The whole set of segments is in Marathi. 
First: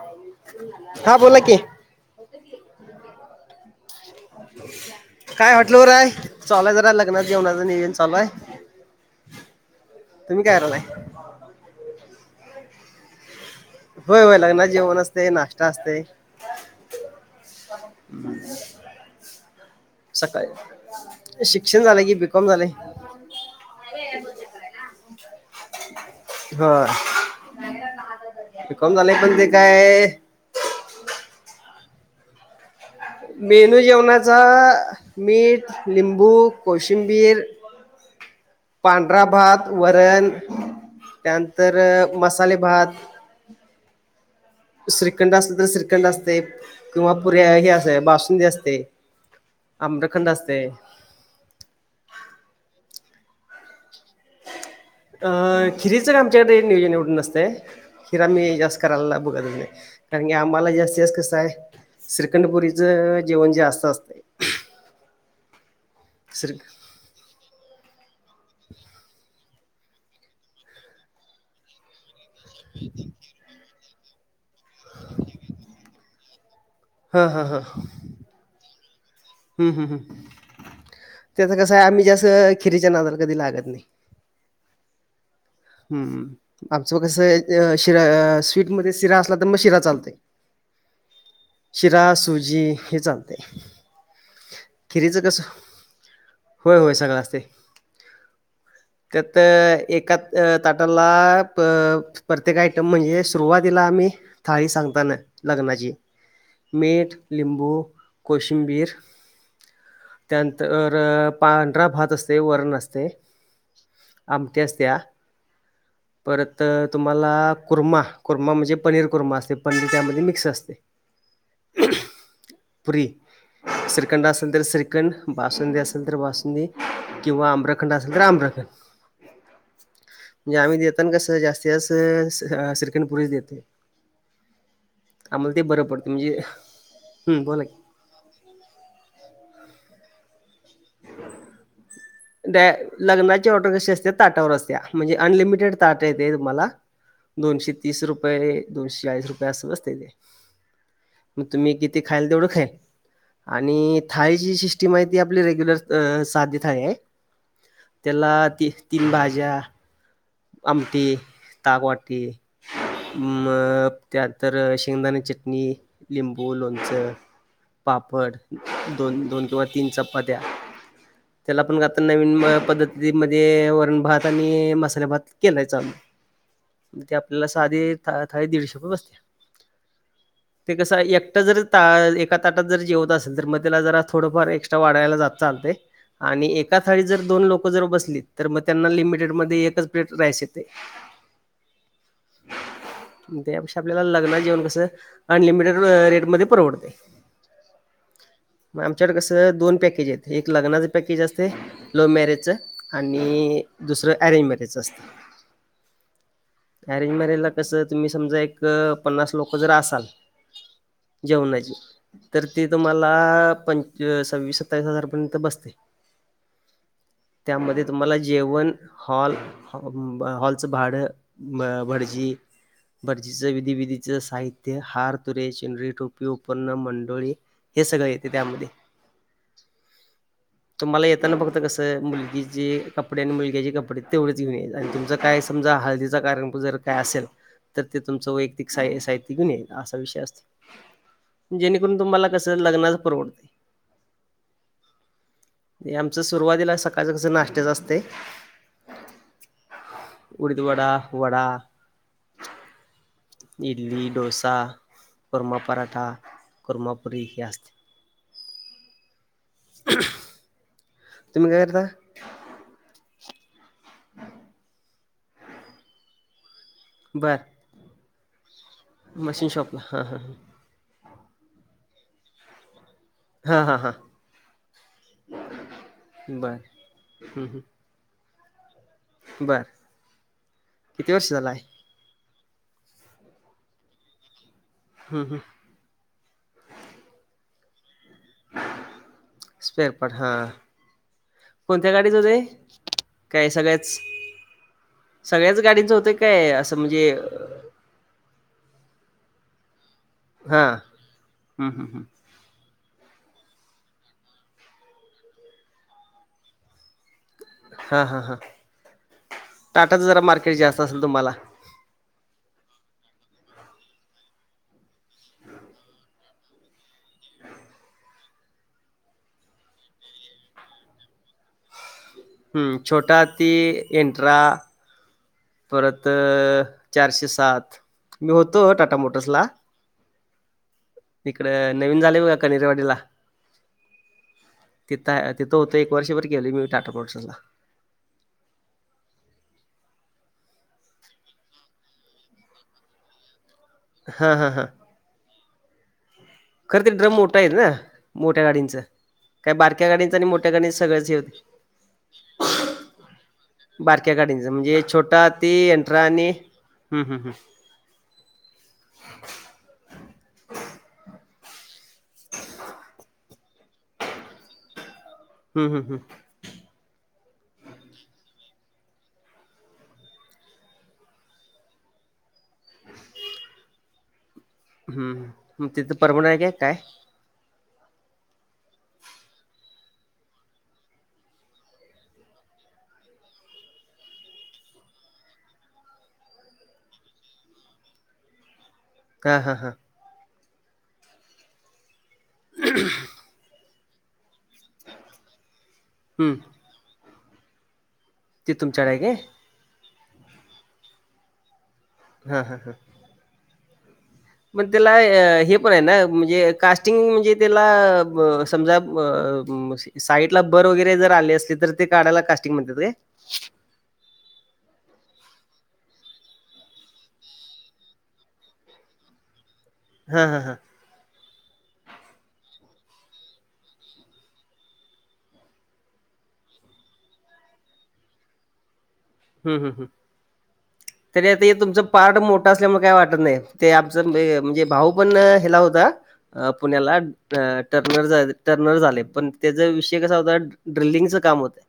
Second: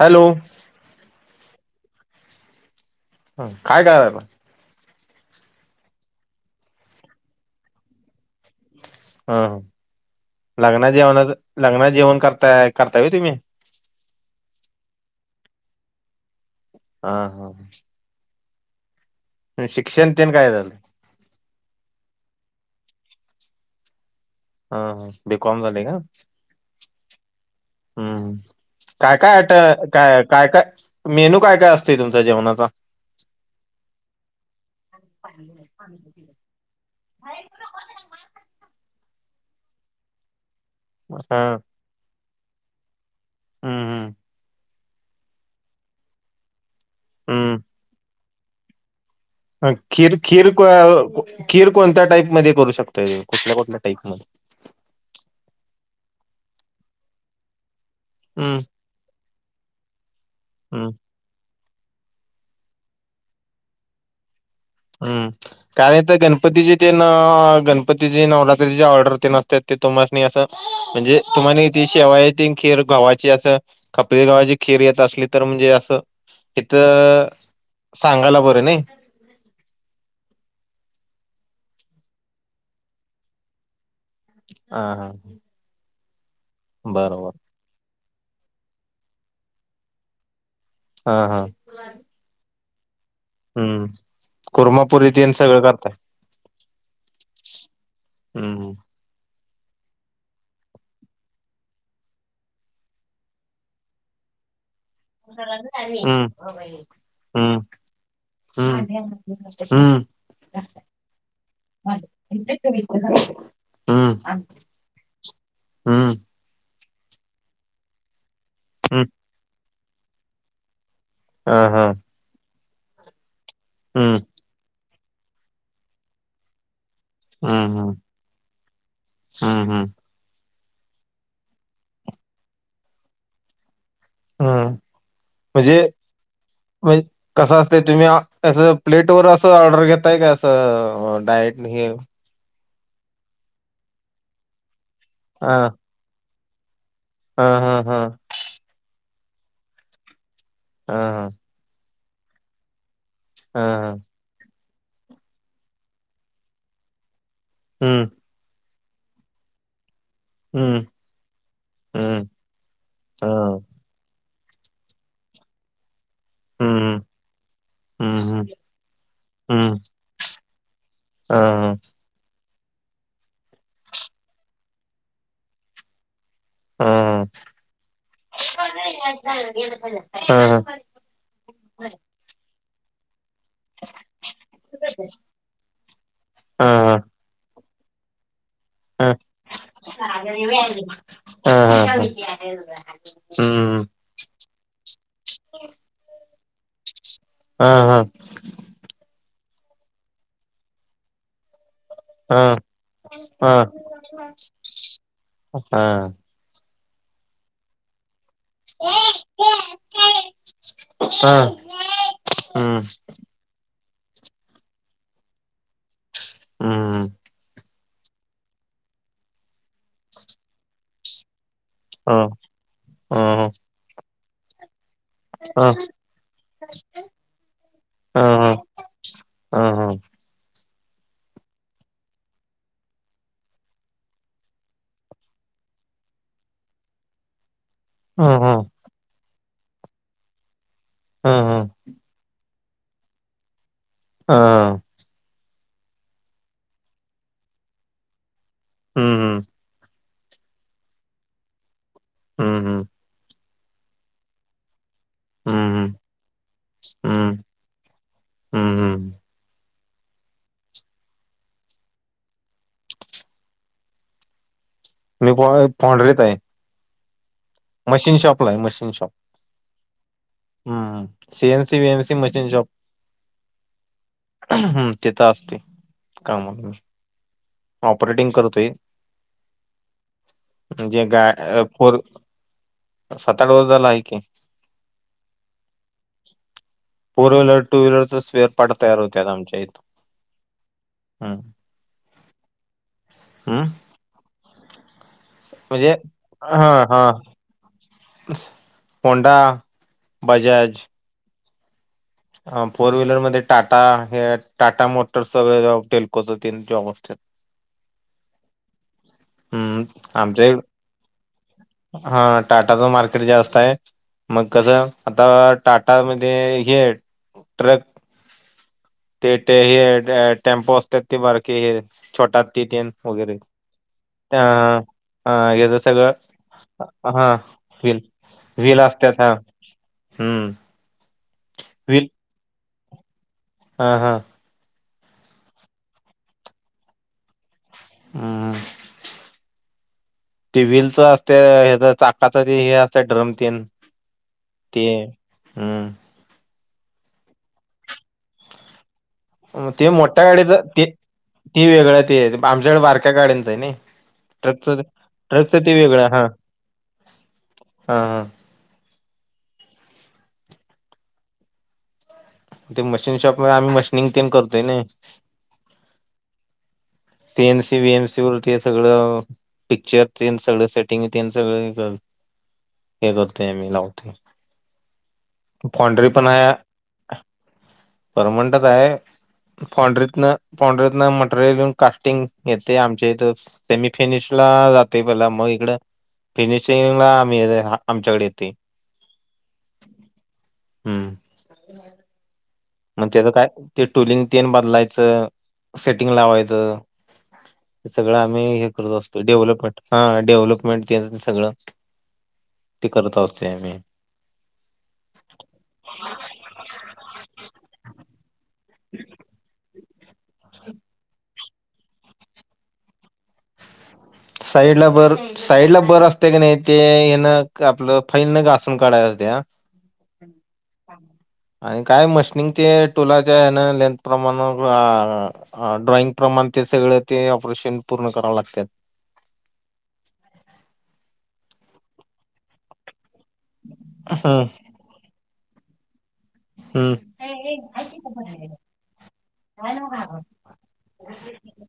हॅलो हा बोला की काय करायला काय हॉटेल वर आहे चालाय जरा लग्नात जेवणाच नियोजन चालूय हाय हं करायलाय लग्ना जेवणा लग्ना जेवण करताय करताय होय तुम्ही होय होय लग्ना जेवण असते नाश्ता असते. हा हा ह ह शिक्षण तेन काय झालं सकाळी शिक्षण झालंय की बी कॉम झालेय हा ह बी, कॉम झाले का. हा ह, बीकॉम झालंय काय काय पण ते आता काय काय काय मेनू काय काय असते तुमच्या जेवणाचा मेनू जेवणाचा मीठ, लिंबू, कोशंबीर पांढरा भात, वरण हा त्यानंतर मसाले भात हं हं. श्रीखंड असल तर श्रीखंड असतय किंवा पुऱ्या हम्म हे अस बासुंदी असते. ह खीर, आम्रखंड खीर, असते खीर कोणत्या टाईप मध्ये करू शकतय कुठल्या कुठल्या टाईप मध्ये? अ खिरीच काय आमच्याकडे नियोजन एवढ नसतंय खिर आम्ही हम्म जास्त करायला बोलायला नाही कारण की आम्हाला जास्तीत जास्त कसं हाय श्रीखंड पुरीचं जेवण जास्त असतंय. हु, कारण इथ श्री गणपतीची ते न गणपतीची नवरात्रीची ऑर्डर ते न नसत्यात, ते तुमास नी येत्यात. म्हणजे तुम्हाली ती शेवाया ची ती, खीर गव्हाची असं आपली गावाची खीर येत असली तर म्हणजे असं इथ हां हां सांगायला बरं नाही. हुं हु हुं त्याच कसं आहे आम्ही जास्त खिरीच्या नादला कधी लागत नाही. हां हां. हुं हुं आमचं कसं शिरा स्वीट मध्ये शिरा असला तर मग शिरा चालतय. हा हा. शिरा सुजी हे चालतं हं, कुरमा पुरी तेन कसं सगळं करताय होय होय सगळं असतयं हम्म त्यात एकात ताटाला प्रत्येक आयटम म्हणजे सुरुवातीला आम्ही थाळी सांगताना लग्नाची हम्म मीठ, लिंबू कोशिंबीर हम हम्म. त्यानंतर पांढरा भात असतय वरण असतय. हम्म आमटी असतीया. हम्म. परत तुम्हाला कुरमा कुरमा म्हणजे हम्म पनीर कुरमा असते पनीर त्यामध्ये मिक्स असतय. हां हां. पुरी हम्म श्रीखंड असेल तर श्रीखंड, बासुंदी असेल तर बासुंदी किंवा हम्म हम्म आम्रखंड असेल तर आम्रखंड. हम्म म्हणजे आम्ही देताना कसं जास्तीत जास्त श्रिखंड पुरीच देतोय. हम्म आम्हाला ते म्हणजे बरं पडत म्हणजे म्हणजे हं कसं बोला की. असते तुम्ही अस प्लेट वर असं ऑर्डर घेताय का असं अं डायरेक्ट न ही त्या लग्नाची ऑर्डर कशी असते ताटावर असते म्हणजे हां, अनलिमिटेड ताट येते तुम्हाला. हां, दोनशे हां, तीस हां. रुपये, दोनशे चाळीस रुपये असं बसतय ती. हां, हां, मग तुम्ही किती खायल तेवढं खाय हां, हां. आणि थाळीची सिस्टीम आहे ती आपली रेग्युलर साधी थाळी आहे. हम्म. त्याला ती तीन भाज्या, हं, आमटी ताकवाटी. हं. हां. मग त्यानंतर शेंगदाणा चटणी. लिंबू, लोणच, हं, हं, पापड, हं, दोन दोन किंवा हं. चपात्या. हां, त्याला हां, पण आता नवीन पद्धती मध्ये वरण भात आणि मसाले भात. केलाय चालू. हां, ते हां. आपल्याला साधी थाळी दीडशे रुपयेला बसतीय हां, हां. ते कसं एकटा जर. ता एका ताटात जर जेवत असत. जर मग त्याला जरा थोड फार एक्ट्रा वाढायला चालतय आणि हां, एका हां, थाळीत जर दोन लोक. बसली तर मग त्यांना हां, हां. लिमटेड मध्येएकच [unintelligible] हायचे ते त्यापेक्षा हं. आपल्याला लग्नाचं जेवन कसं. अनलिमिटेड रे रेटमध्ये परवडते. हा हा. मग आमच्याकडे कसं दोन पॅकेज आहेत एक लग्नाच पॅकेज असते. लव्ह मॅरेजचं हां, आणि दुसरं ॲरेंज मॅरेजचं असतं. हा. आरेंज मॅरेज ला कसं तुम्ही समजा एक पन्नास लोक जर असाल जेवणाची तर ते हं, तुम्हाला. आत्ता पा सव्वीस सत्तावीस हजार पर्यंत बसते हं, हं. त्यामध्ये. तुम्हाला जेवण हॉल हॉलच भाड बर. हां, भटजी भटजीच हां, विधी बिधी विधीच साहित्य हार. तुरे चिनरी टोपी उपनम मंडोळी हे सगळं येते त्यामध्ये ह हा. तुम्हाला येताना फक्त कसं मुलगीचे कपडे आणि मुलग्याचे कपडे तेवढे. तुमच काय समजा हळदीच कार्यक्रम काय आसेल तर ते तुमचं हां, हां, वैयक्तिक साही सही. असा विषय असत हां, हां. जेणेकरून तुम्हाला कस लग्नाच परवडत. ह. आमचं सुरुवातीला सकाळचं कसं नाश्ट्याचं असतय. हम् हम्म. उडीदवडा, वडा हम् हम् इडली, डोसा, कुर्मा हं, हं, पराठा, कुर्मा पुरी हे हं, असतं. हं, हं. तुम्ही काय करता? [inaudible] [inaudible] मी [unintelligible] फॅन्ड्रीत आहे. बरं मशीन शॉपलाये, मशीन शॉप. मशीन शॉपला हां हां हां. हं सीएनसी, व्हीएमसी मशीन शॉप. हा हा हा हम्म ते तं असतोय. बाय हं हं. ऑपरेटिंग करतोय, म्हणजे किती गा वर्ष झाला आहे पर सात आठ वर्ष झालं आहे की. ह हं फोर व्हीलर, टू व्हीलरचा स्पेअर पार्ट तयार होत्या आमच्या इथं. स्पेअर पार्ट हां हम् कोणत्या गाडीचं ते काय हं. सगळ्याच? सगळ्याच म्हणजे गाडींचं होतंय काय, असं म्हणजे होंडा हां ह ह फोर व्हीलरमध्ये टाटा, हे टाटा मोटर्सचं वेगळे, टेल्कोचे तीन जॉब असतात. हा हा हा हम्म आमच्या इकडं, तुम्हाला टाटाचं मार्केट जास्त आहे. मग कसं आता टाटामधे हे आहे ट्रक. ते तेे हे टेम्पो असतात, ती बारकी हे छोटा हत्ती हम्म. तेन छोटा वगैरे ती एंट्रा अं हा याच परत सगळं, अ, चारशे हा सात व्हील मी होतो व्हिल टाटा असत्यात हा. मोटर्सला. हम्म. इकडं नवीन झाले बा कनरवाडीला हं हं तिथं तिथं होतं एक वर्षभर केली मी टाटा मोटर्सला. हम. ते व्हीलचं असत्या, हेचं चाकाचं ते हे असत्या ड्रम तीन. हं हं हं ते हम्म खरं तर ड्रम मोठा आहेत ना मोठ्या गाडींचं, काय मग बारक्या ते गाडींचं आणि मोठ्या गाडीचं ते सगळंच हे होते. ते वेगळं ते आमच्याकडे बारक्या गाड्यांचं आहे नाही बारक्या गाडींचं, ट्रकचं म्हणजे छोटा हत्ती ट्रकचं ते एंट्रा आणि हं हं हम. हं ते मशीन शॉपमधे आम्ही मशनिंग तेण करतोय ना. हं हं हम ते सीएनसी, वीएनसी वरतीये सगळं. पिक्चर तेन सगळं सेटिंग तेन सगळं मी करतो. ते बागतय मी लावते. हम् तिथं परवडाय घेताय? पर्मनंटच आहे. फॅनढरीतन फॅनढरीतन मटेरियल येऊन कास्टिंग येतय आमच्या इथं सेमीफीनिश ला जाते, बला मग इकडं फिनिशिंगला आम्ही येते, आमच्याकडे येते. का? ह ह. हुं. मग त्याचं काय? ते टुलिंग तीन बदलायचं सेटिंग हं. लावायचं. सगळं आम्ही ते हे तुमच्याकडे करत आहे असतो. काय? डेव्हलपमेंट हा डेव्हलपमेंट तेन सगळं हा हा हा. करत अवात आम्ही मग त्याला हे पण हे ना म्हणजे कास्टिंग म्हणजे त्याला ब समजा ब अ साईडला बर वगैरे जर आली असली तर ते काढायला कास्टिंग म्हणतेत काय? साईडला बर साईडला बरं असते की नाही ते हे ना आपलं फैन न घासून काढायला लागते ना. ह ह ह. आणि काय मशीनी ते स्टूलाच्या हे ना लेंथ प्रमाण आआ हा ड्रॉइंग प्रमाण ते सगळं ते ऑपरेशन पूर्ण कराव लागतेत. हू हू हू तरी, आता हे तुमचं पार्ट मोठं असल्यामुळे काय वाटत नाही. ते आमच म हे हम्म म्हणजे भाऊ पण हेला होता. अ हम्म पुण्याला ट टर्नर झा टर्नर झालय, पण त्याचा विषय कसा होता? ड्रिलिंगच काम होतं,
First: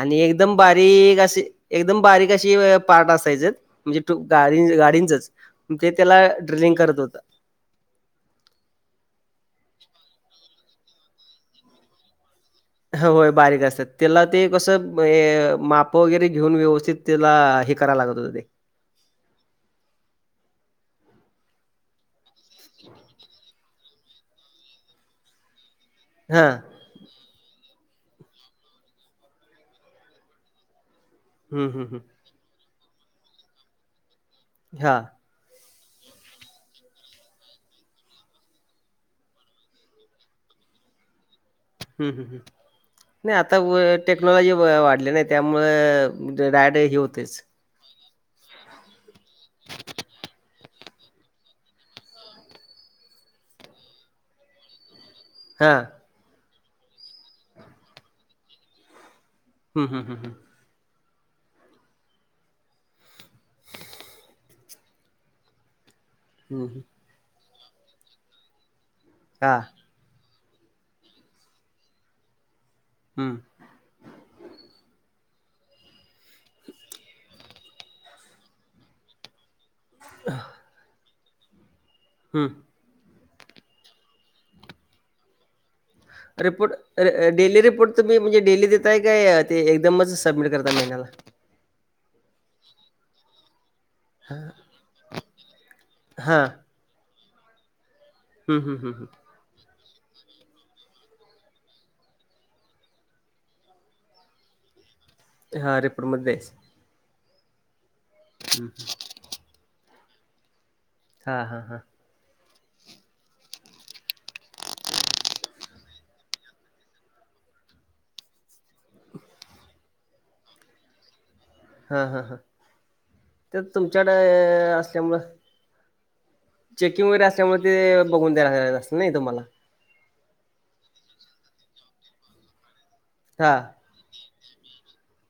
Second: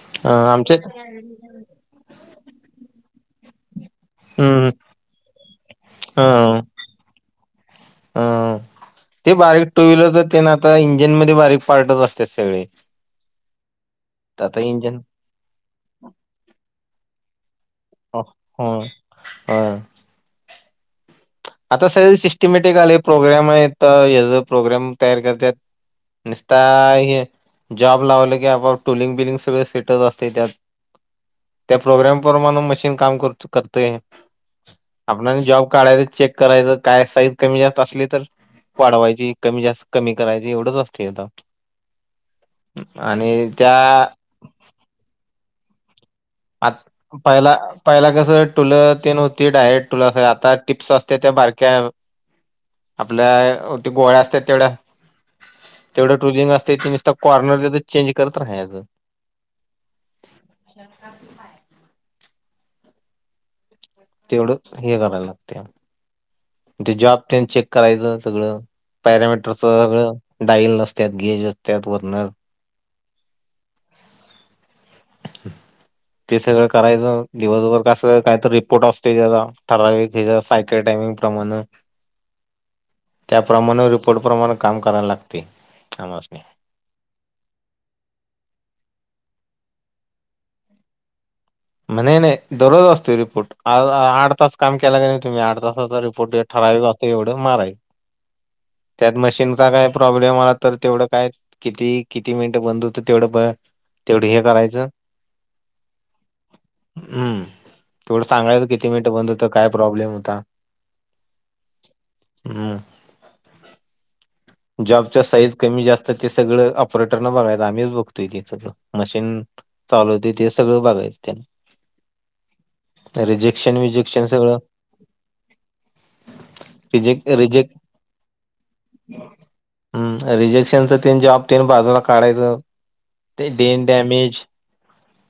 आणि अ, एकदम आमच्या बारीक असे एकदम बारीक अशी य पार्ट असायच, म्हणजे ट्यूब गाडीन हम्म गाडींचच ते, त्याला हम्म ड्रिलिंग करत होत. हम्म ते बारीक टू व्हीलरच ते ना आता, इंजिन मध्ये बारीक पार्टच असतात सगळे होय बारीक असतात. त्याला तर ते आता इंजिन कसं, हे माप वगैरे घेऊन व्यवस्थित त्याला हे करायला लागत ह होतं ते. ह वोय. आता सगळे सिस्टमॅटिक आले प्रोग्राम आहेत. येलो प्रोग्राम तयार करतात. हां. निसता य. जॉब लावलं की आपोआप टुलिंग बिलिंग सगळ सेटच असतय त्यात. हं, त्या हं, हं. प्रोग्राम प्रमाण मशीन काम कर करतय. हा. नवीन जॉब काढायचं चेक करायचं, काय साईज कमी जास्त असली तर वाढवायची कमी जास्त कमी करायची, एवढंच असते आता. हू हू नाही आणि आता त्या व टेक्नॉलॉजी व वाढली नाही त्यामुळं आ डायरेक्ट होतेच. पहिला पहिला कसं टूल तेन नुती डायरेक्ट टूल असाय, आता टीप्स असत्यात बारक्या आपल्या ती गोळ्या असतात तेवढ्या हां. तेवढं ट्रुलिंग असत, ते नुसत कॉर्नर त्याच चेंज करत रहायचं. हं हं हं. [inaudible] थोड हे कराय लागतय, हं, हं. ते जॉब तेन चेक करायचं सगळं. पॅरामीटरच हां. सगळं डाईल असत्यात गेज असत्यात वरन. हम्म. ते सगळं करायचं, दिवसभर कस काय तो रिपोर्ट असतोय त्याचा ठराविक ह्याच्या सायकल टायमिंग प्रमाण हम्म. त्याप्रमाण रिपोर्ट प्रमाण काम करायला लागते आम्हांसनी. रिपोर्ट अ अ डेली रिपोर्ट तुम्ही म्हणजे डेली देताय काय ते एकदमच सबमिट करताय महिन्याला? नाही, नाही दरोज असतोय रिपोर्ट. आज आठ तास काम केलाय का नाई तुम्ही आठ तासाचा रिपोर्ट देत हां. ठराविक असं एवढं मारायचं. हं, हं, हं, त्यात मशीनचा काही प्रॉब्लेम आलात तर तेवढं काय किती किती मिनटं बंद होत तेवढं ब तेवढं हे करायचं. हा रिपोर्टमध्ये द्याच. हम्म, तेवढं सांगायच किती मिनिटं बंद होत काय प्रॉब्लेम होता. हा हा हा. हम्म. जॉबच्या साईज कमी जास्त ते सगळं ऑपरेटर न बघायच आम्हीच बघतोय ते सगळं मशीन चालवतोय, ते सगळं बघायच त्यान हां हां हां, तेच तुमच्याडे विजेक्शन सगळं अ असल्यामुळं चेकिंग वगैरे रिजेक्ट असल्यामुळे ते अ बघून द्यायलाला असत नाही तुम्हाला. हम्म, रिजेक्शनच तिने जॉब तिने बाजूला काढायचं हा देन डॅमेज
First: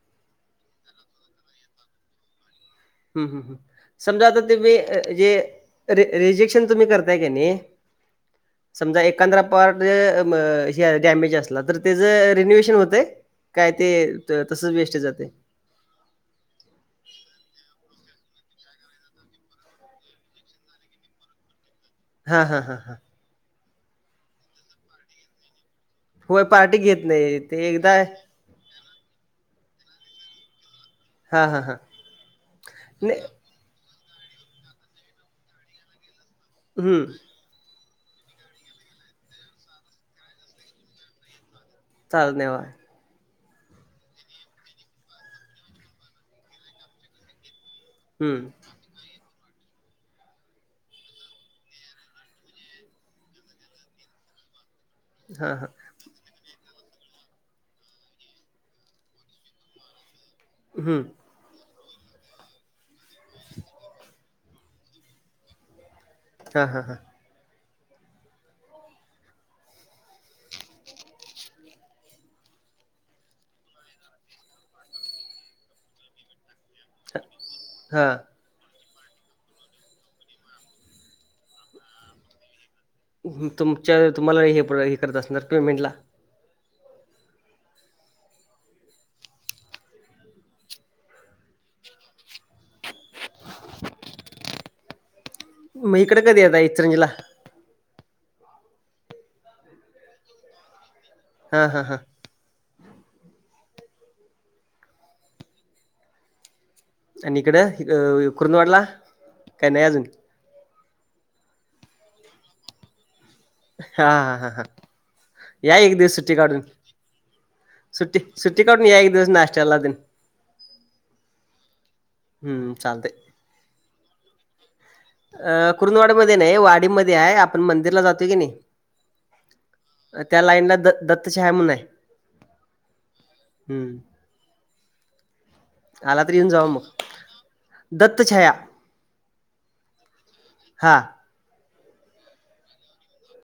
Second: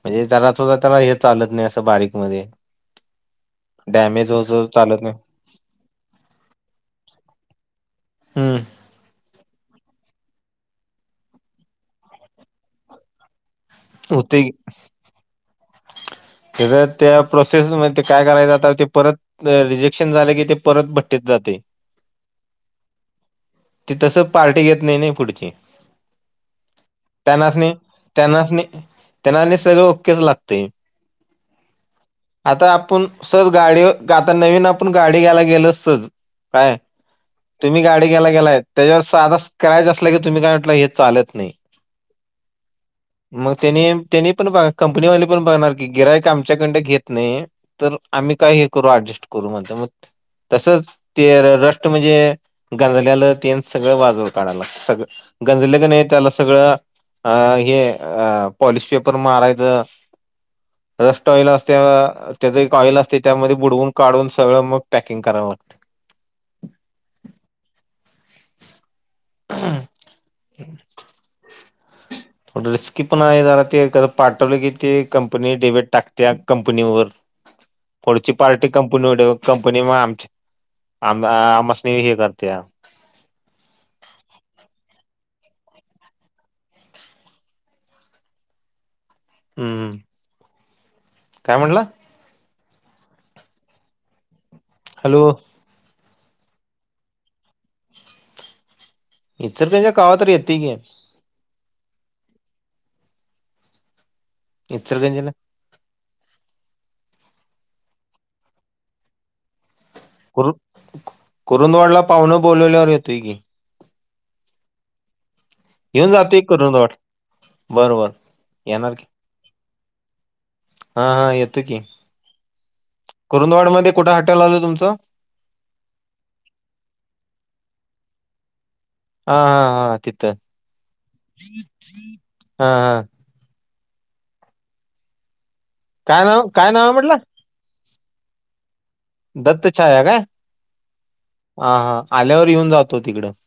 म्हणजे जरा सुद्धा त्याला हे चालत नाही असं बारीकमध्ये हम मम, समजा आता तुम्ही चालत नाही जे रि रिजेक्शन तुम्ही करताय की नी हम्म समजा एक एखांदा पार्ट अ म ह्या डॅमेज असला तर त्याच रेन्युएशन होते? काय ते होते तसच वेस्ट जातंय. त्याच त्या प्रोसेसमध्ये काय करायच आता ते परत रिजेक्शन झालं की ते परत भट्टीत जातंय. हा हा हा हां. ती तस पार्टी घेत नाही ना पुढची होय पार्टी घेत नाही ते त्यांनास्नि, एकदा त्यांनास्नि, त्यांनास्नि सर्व ओक्केच लागतय. हा हा हा. आता आपुण सहज गाडी, आता नवीन आपण गाडी घ्यायला गेल सहज काय? हं. तुम्ही गाडी घ्यायला गेलाय त्याच्यावर साधा स्क्रॅच असला की तुम्ही काय म्हटलं हे चालत नाही. चालत नाही होय. मग त्यानी, त्यांनी पण बघा कंपनीवाले पण बघणार की, गिराहिक आमच्याकडन घेत नाही. तर आम्ही हं. काय हे करू, ऍडजस्ट करू म्हणताय म तसच ते रष्ट म्हणजे, गांजल्यालं ते सगळं बाजूला काढायला लागत सगळं. हां हां. गंजलं का ना त्याला सगळं, अ हे पॉलिश पेपर मारायचं हम्म. रस्ट ऑइल असते, त्याज एक ऑइल असतय त्यामध्ये बुडवून काढून सगळं मग पॅकिंग करावं लागतय. हा हा हा. [unintelligible] रिस्की पण आहे, जरा ते एक पाठवले की ते कंपनी डेबिट टाकत्यात. कंपनी वर, हां. पुढची पार्टी कंपनी म आमची आमसनी हे करत्या. तुमच्या‌, तुम्हाला हे हे करत असणार पेमेंटला हम्म काय म्हणला? हॅलो. मग इकडे कधी येताय इचलकरंजीला इचलकरंजीला कवा तर येतय की हा हा हा. इचलकरंजीला आणि इकडं कुरूदंवाडला, काय नाही अजून कुरु कुरुंदवाडला पाहुणं बोलवल्यावर येतोय की हा हा हा हा. या एक येऊन दिवस सुट्टी जातोय काढून, कुरुंदवाड बरोबर सुट्टी सुट्टी काढून येणार या की एक दिवस नाश्त्याला तेन हा हा येतो की हम्म चालतय. कुरुंदवाड मधे कुठ हॉटेल आलं तुमचं? अ कुरुंदवाडीमध्ये नाही वाडीमध्ये आहे, आपण मंदिरला जातोय की नाही हा हा हा तिथं त्या लाईनला द दत्तछाया म्हणून आहे. हा हा हम्म. आला काय तर नाव येऊन जावा काय मग नाव म्हटलं दत्त छाया दत्त छाया काय हां. हा हा, आल्यावर येऊन जातो तिकडं